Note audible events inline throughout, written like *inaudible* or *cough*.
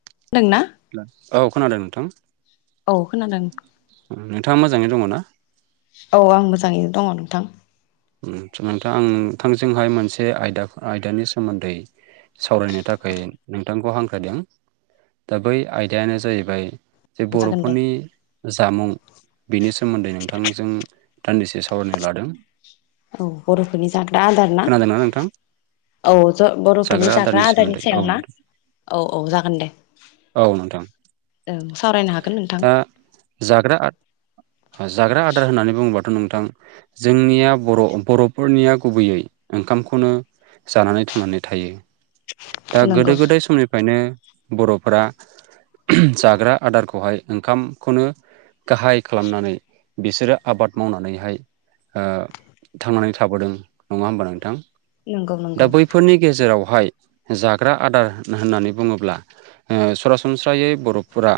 *unintelligible* *unintelligible* औ खोनादों नोंथां। औ खोनादों। नोंथाङा मोजाङै दङ ना? औ आं मोजाङैनो दङ नोंथां। *unintelligible* नोंथांं नोंथांजोंहाय मोनसे आयदा आयदानि सोमोन्दै सावरायनो थाखाय नों नोंथांखौ हांख्रायदों दा बै आयदायानो जाहैबाय जे औ जागोन दे बर'फोरनि जामुं बिनि सोमोन्दै नोंथांजों दान्दिसे सावरायनो लादों। औ बर'फोरनि जाग्रा आदार ना खोनादोंना नोंथां औ ज' बर'फोरनि जाग्रा आदारनि सोमोन्दै औ सायाव ना नोंथां औ औ जागोन दे। औ नोंथां ओं सावरायनो हागोन नोंथां दा जाग्रा जाग्रा आदार होननानै बुङोबाथ' नों थां जोंनिया बर' बर'फोरनिया गुबैयै ओंखामखौनो जानानै थांनानै थायो। दा नंगौ गोदो गोदाय समनिफ्रायनो बर'फोरा जाग्रा आदारखौहाय ओंखामखौनो गाहाय खालामनानै बिसोरो आबाद मावनानैहाय थांनानै ओ थाबोदों नङा होमबा नोंथां? नंगौ दा नंगौ बैफोरनि गेजेराव हाय जाग्रा आदार होननानै बुङोब्ला ओ सरासनस्रायै बर'फोरा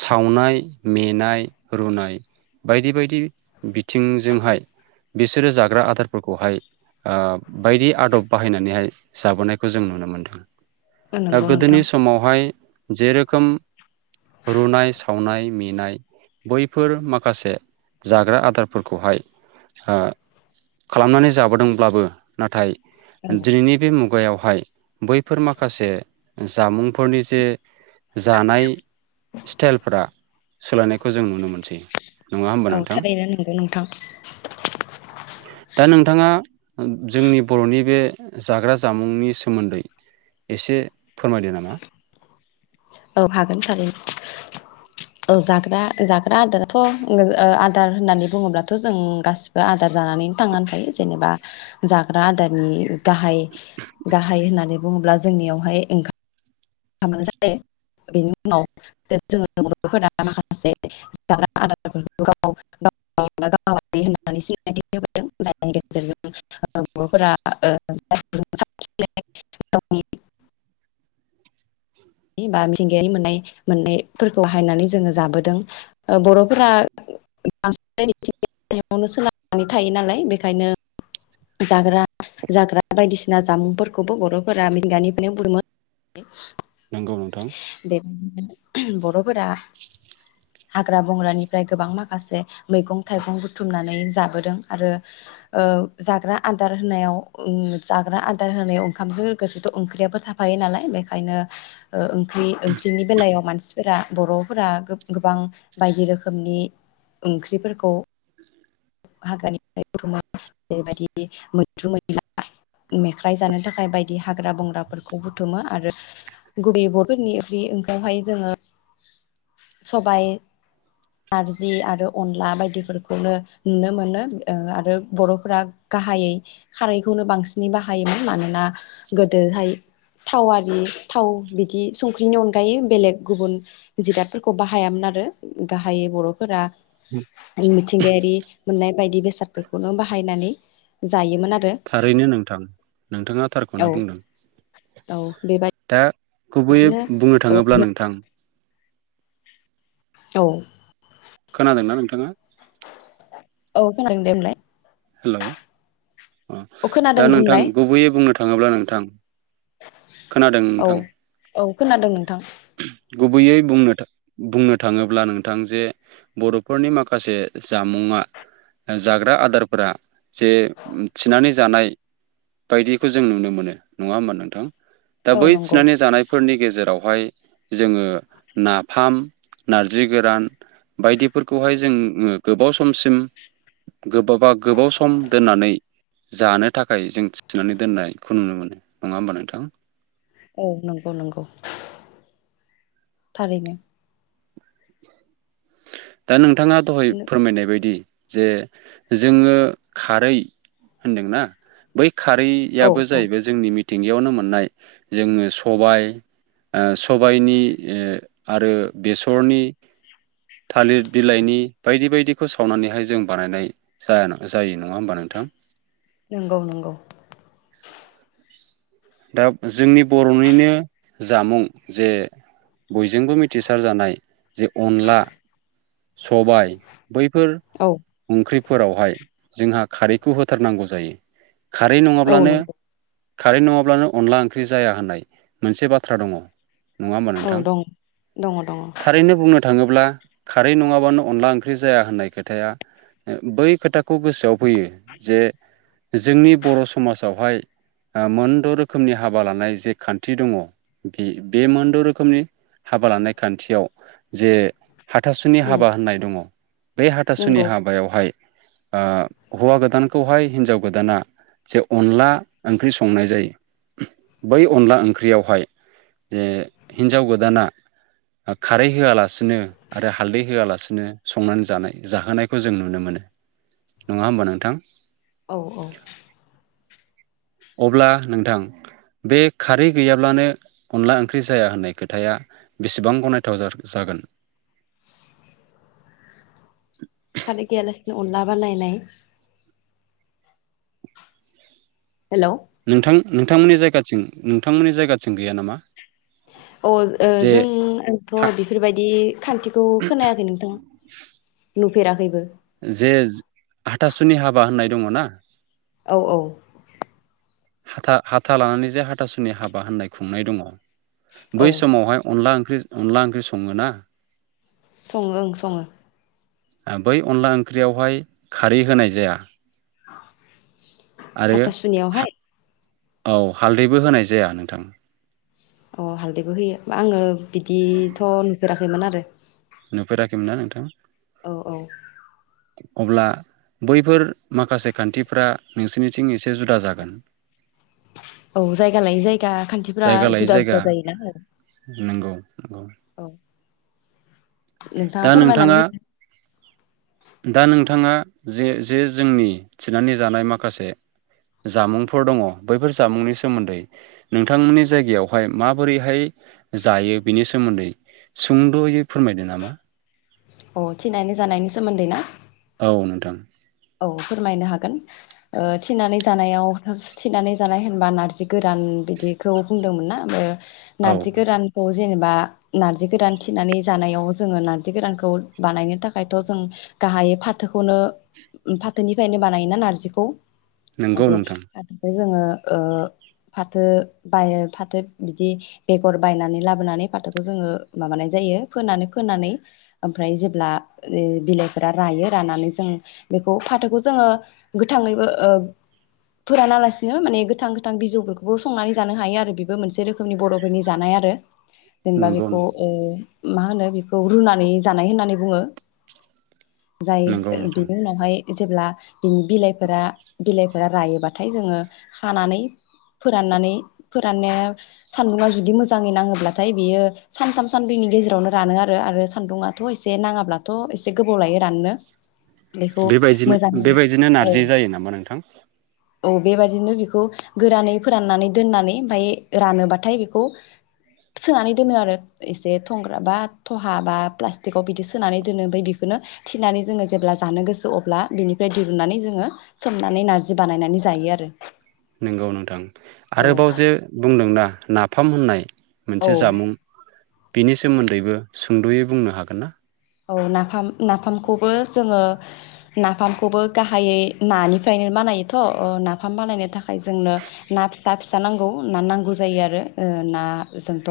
सावनाय मेनाय रुनाय बायदि बायदि बिथिंजोंहाय बिसोरो जाग्रा आदारफोरखौहाय ओ बायदि आदब बाहायनानैहाय जाबोनायखौ जों नुनो मोनदों। दा नंगौ नोंथां गोदोनि समावहाय जे रोखोम रुनाय सावनाय मेनाय बैफोर माखासे जाग्रा आदारफोरखौहाय ओ खालामनानै जाबोदोंब्लाबो नाथाय औ दिनैनि बे मुगायाव हाय बैफोर माखासे जामुंफोरनि जे जानाय स्टाइलफोरा सोलायनायखौ जों नुनो मोनसै। नङा होनबा औ नोंथां थारैनो नंगौ नोंथां दा नोंथाङा। जोंनि बर'नि बे जाग्रा जामुंनि सोमोन्दै। एसे फोरमायदो नामा। औ हागोन हागोन औ जाग्रा जाग्रा आदाराथ' आदार होननानै बुङोब्लाथ' जों गासिबो आदार जानानै थांनानै थायो जेनेबा जाग्रा आदारनि गाहाय गाहाय होननानै बुङोब्ला जोंनियावहाय ओंखाम जायो बेनि उनाव जोङो बर'फोरा माखासे जाग्रा आदारफोरखौ गाव होननानै सिनायथि होबोदों जायनि गेजेरजों बर'फोरा बा मिथिंगायारि मोननाय मोननायफोरखौ हायनानै जोङो जाबोदों बर'फोरा बांसिन मिथिंगाजोंनो सोनारनै थायो नालाय बेखायनो जाग्रा जाग्रा बायदिसिना जामुंफोरखौबो बर'फोरा मिथिंगानिफ्रायनो बुथुमो। नंगौ नोंथां। बर'फोरा हाग्रा बंग्रानिफ्राय गोबां माखासे मैगं थाइगं बुथुमनानै जाबोदों आरो जाग्रा आदार होनायाव जाग्रा आदार होनायाव ओंखामजों लोगोसेथ' ओंख्रियाबो थाफायो नालाय बेखायनो। ओ। ओंख्रि ओंख्रिनि बेलायाव मानसि। फोरा बर'फोरा गोबां बायदि रोखोमनि ओंख्रिफोरखौ हाग्रानिफ्राय बुथुमो जेरैबायदि मैद्रु मै मेख्राइ जानो थाखाय बायदि हाग्रा बंग्राफोरखौ बुथुमो आरो गुबै बर'फोरनिओरै ओंख्रिहाय जोङो सबाय नारजि आरो अनला बायदिफोरखौनो नुनो मोनो आरो बर'फोरा गाहायै खारैखौनो बांसिनै बाहायोमोन मानोना गोदोहाय थाव आरि थाव बिदि संख्रिनि अनगायै बेलेग गुबुन जिगादफोरखौ बाहायामोन आरो गाहायै बर'फोरा मिथिंगायारि मोननाय बायदि बेसादफोरखौनो बाहायनानै जायोमोन आरो। थारैनो नोंथां नोंथाङा थारखौनो औ बुंदों औ दा। गुबैयै बेबायदिनो बुंनो थाङोब्ला नोंथां। औ। खोनादोंना नोंथाङा। औ खोनादों दे होनलाय। हेल'। अ औ खोनादों दा बुंलाय नोंथां गुबैयै बुंनो थाङो थाङोब्ला नोंथां। खोनादों औ नोंथां औ खोनादों नोंथां। गुबैयै बुंनो बुंनो थाङोब्ला नोंथां जे बर'फोरनि माखासे जामुङा जाग्रा आदार। फोरा जे थिनानै जानाय बायदिखौ जों नुनो मोनो नङा होमबा नोंथां। दा औ बै नंगौ थिनानै जानायफोरनि। गेजेरावहाय जोङो नाफाम नारजि गोरान बायदिफोरखौहाय जो गोबाव समसिम गोबाबा। गोबाव सम दोननानै जानो थाखाय जों थिनानै दोननायखौ नुनो मोनो नङा होमबा नोंथां। औ नंगौ नंगौ थारैनो। दा नों नोंथाङा दहाय औ फोरमायनाय बायदि। जे जोङो खारै होनदोंना बै। खारैआबो औ जाहैबाय जोंनि। मिथिंगिायावनो मोननाय जोङो सबाय सबायाइनि आरो बेसरनि थालिर बिलाइनि बायदि बायदिखौ सावनानैहाय जों बानायनाय जाया जायो नङा होमबा नोंथां। नंगौ नंगौ। दा जोंनि बर'निनो जामुं जे बयजोंबो मिथिसार जानाय। जे अनला सबाय बैफोर औ ओंख्रि फोरावहाय जोंहा खारैखौ होथारनांगौ जायो। खारै औ नङाब्लानो नंगौ खारै नङाबा ब्लानो अनला ओंख्रि जाया होननाय मोनसे बाथ्रा दङ'। नङा होमबा औ नोंथां दं दङ दङ थारैनो बुंनो थाङोब्ला खारै नङाबानो अनला ओंख्रि जाया होननाय खोथाया बै खोथाखौ गोसोआव फैयो जे जोंनि बर' समाजावहाय मोन मोनद' रोखोमनि हाबा लानाय जे खान्थि दङ बे बे मोनद' रोखोमनि हाबा लानाय खान्थियाव जे हाथासुनि उम हाबा होननाय दङ बे हाथासुनि नंगौ हाबायावहाय आ हौवा गोदानखौहाय हिन्जाव गोदाना जे अनला ओंख्रि संनाय जायो। बै अनला ओंख्रियावहाय जे हिन्जाव गोदाना खारै होआलासिनो आरो हालदै होआलासिनो संनानै जानाय जाहोनायखौ जों नुनो मोनो नङा होमबा नोंथां। औ औ अब्ला नोंथां बे खारै गैयाब्लानो अनला ओंख्रि जाया होननाय खोथाया बेसेबां गनायथाव जागोन खारै गैयालासिनो अनला बानायनाय हेलौ नोंथां नोंथांमोननि जायगाथिं नोंथांमोननि जायगाथिं गैया नामा? अ ओ जे जों आंथ' बेफोरबायदि खान्थिखौ खोनायाखै नोंथां फेराखैबो। जे हाथासुनि हाबा होननाय दङ ना? औ औ हाथा-हाथा लानानै जे हाथासुनि हाबा होननाय खुंनाय दङ औ बै समावहाय अनला ओंख्रि ओंख्रि अनला ओंख्रि सङो ना सङो ओं सङो। बै अनला ओंख्रियावहाय खारै होनाय जाया आरो हाथासुनियावहाय? औ हालदैबो होनाय जाया नोंथां। अ हालदैबो होयो आङो बिदिथ' नुफेराखैमोन आरो। नुफेराखैमोन ना नोंथां? औ औ अब्ला बैफोर माखासे खान्थिफ्रा नोंसोरनिथिं एसे जुदा जागोन? औ जायगा लायै जायगा खान्थिफोरा जायगा लायै जुदा जायगा जुदा जायोना औ। नंगौ नंगौ औ नोंथाङा फोरमायनानै होदो। दा नोंथाङा जे-जे जोंनि थिनानै जानाय माखासे जामुंफोर दङ बैफोर जामुंनि सोमोन्दै नोंथांमोननि जायगायावहाय माबोरैहाय जायो बिनि सोमोन्दै सुंद'यै फोरमायदो नामा? अ थिनायनि जानायनि सोमोन्दै ना? औ नोंथां। औ फोरमायनो हागोन थिनानै जानायाव थिनानै जानाय होनबा नारजि गोरान बिदिखौ बुंदोंमोन ना ओमफ्राय औ नारजि गोरानखौ जेनेबा नार्जि गोरान थिनानै जानायाव जोङो नार्जि गोरानखौ बानायनो थाखायथ' जों गाहायै फाथोखौनो फाथोनिफ्रायनो बानायोना नारजिखौ नंगौ जे नोंथां *inaudible* जोङो ओ फाथो बाय फाथो बिदि बेगर बायनानै लाबोनानै फाथोखौ जोङो माबानाय जायो। फोनानै फोनानै ओमफ्राय ओ जेब्ला बिलाइफोरा रायो रानानै जों बेखौ फाथोखौ जोङो गोथाङैबो ओ फोरानालासिनो माने गोथां गोथां बिजौफोरखौबो संनानै जानो हायो। आरो बेबो मोनसे रोखोमनि बर'फोरनि जानाय आरो जेनेबा नंगौ बेखौ नोंथां ओ मा होनो बेखौ रुनानै जानाय होननानै बुङो। जाय नंगौ ओ बि नोंथां बेनि उनावहाय जेब्ला बिनि बिलाइफोरा बिलाइफोरा रायोबाथाय जोङो हानानै फोराननानै फोराननाया सान्दुङा जुदि मोजाङै नाङोब्लाथाय बियो सानथाम सानब्रैनि गेजेरावनो रानो आरो। आरो सान्दुङाथ' एसे नाङाब्लाथ' एसे गोबाव लायो राननो। बेखौ बेबायदिनो मोजाङै बेबायदिनो औ नारजि जायो नामा नोंथां? औ बेबायदिनो बेखौ गोरानै फोराननानै दोननानै ओमफफ्राय रानोबाथाय बेखौ सोनानै दोनो आरो एसे थंग्रा बा थहा बा प्लास्टिकआव बिदि सोनानै दोनो। ओमफ्राय बेखौनो थिनानै जोङो जेब्ला जानो गोसो अब्ला बिनिफ्राय दिरुननानै जोङो सोमनानै नारजि बानायनानै जायो आरो। नंगौ नोंथां औ आरोबाव जे बुंदोंना नाफाम होननाय औ मोनसे जामुं बिनि सोमोन्दैबो सुंद'यै बुंनो हागोन ना? औ नाफाम नाफामखौबो जोङो नाफामखौबो गाहायै नानिफ्रायनो बानायोथ' औ नाफाम बानायनो था खाय जोंनो ना फि सा फिसा नांगौ ना नांगौ जायो आरो ओ ना जोंथ'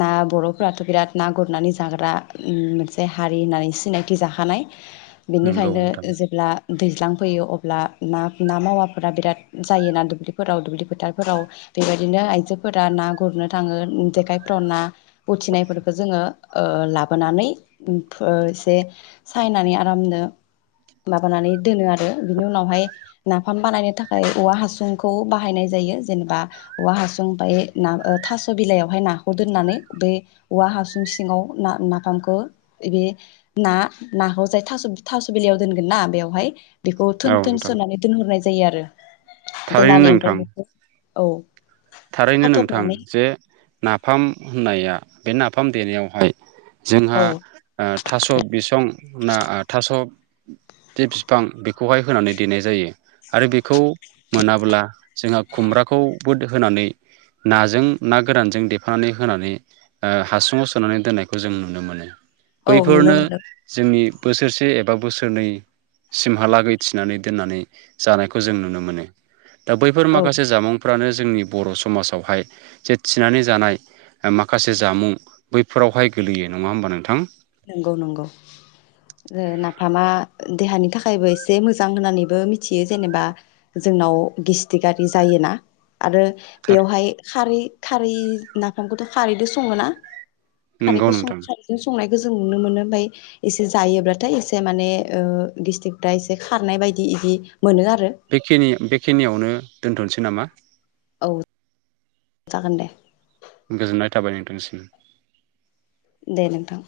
ना बर'फोराथ' बिराद ना गुरनानै जाग्रा मोनसे जे हारि होननानै सिनायथि जाखानाय नंगौ बेनिखायनो नोंथां जेब्ला दैज्लां फैयो अब्ला ना ना मावाफोरा बिराद जायोना दुब्लिफोराव दुब्लि फोथारफोराव बेबायदिनो आइजोफोरा ना गुरनो थाङो जेखायफोराव ना उथिनायफोरखौ जोङो ओ लाबोनानै *unintelligible* एसे सायनानै आरामनो माबानानै दोनो आरो बिनि उनावहाय नाफाम बानायनो थाखाय औवा हासुंखौ बाहायनाय जायो जेनेबा औवा हासुं बफ्राय ना थास' बिलाइयावहाय नाखौ दोननानै बे औवा हासुं सिङाव ना नाफामखौ बे ना नाखौ जाय थास' थास' बिलायाव दोनगोन ना बेवहाय बेखौ औ थोन थोन नोंथां सोनानै दोनहरनाय जायो आरो थारैनो दोन्नानै ओमफ्राय नोंथां बेखौ औ थारैनो नोंथां खाथबनानै जे नाफाम होननाया बे नाफाम देनायावहाय जोंहा औ ओ थास' बिसं ना थास' जे बिफां बेखौहाय होनानै देनाय जायो आरो बेखौ मोनाब्ला जोंहा खुमब्राखौ बुद होनानै नाजों ना गोरानजों देफानानै होनानै हासुङाव सोनानै दोननायखौ जों नुनो मोनो। औ नुनो बैफोरनो मोनो जोंनि बोसोरसे एबा बोसोरनैसिमहालागै थिनानै दोननानै जानायखौ जों नुनो मोनो। दा बैफोर औ माखासे जामुं फ्रानो जोंनि बर' समाजावहाय जे थिनानै जानाय माखासे जामुं बैफोरावहाय गोगलैयो नङा होमबा नोंथां? नंगौ नंगौ नाफामा देहानि थाखायबो एसे मोजां होननानैबो मिथियो जेनेबा जोंनाव गेस्थिकारि जायोना आरो बेवहाय खारै खारै नाफामखौथ' खारैदो सङोना? नंगौ खारैखौ स नोंथां खारैखौ संनाय जों नुनो मोनो ओमफ्राय एसे जायोब्लाथाय एसे माने गिस्टकफ्रा एसे खारनाय बायदि इदि मोनो आरो बेखिनि बेखिनियावनो दोनथ'नोसै नामा? औ जागोन दे। गोजोननाय थाबाय नोंथांनिसिम। दे नोंथां।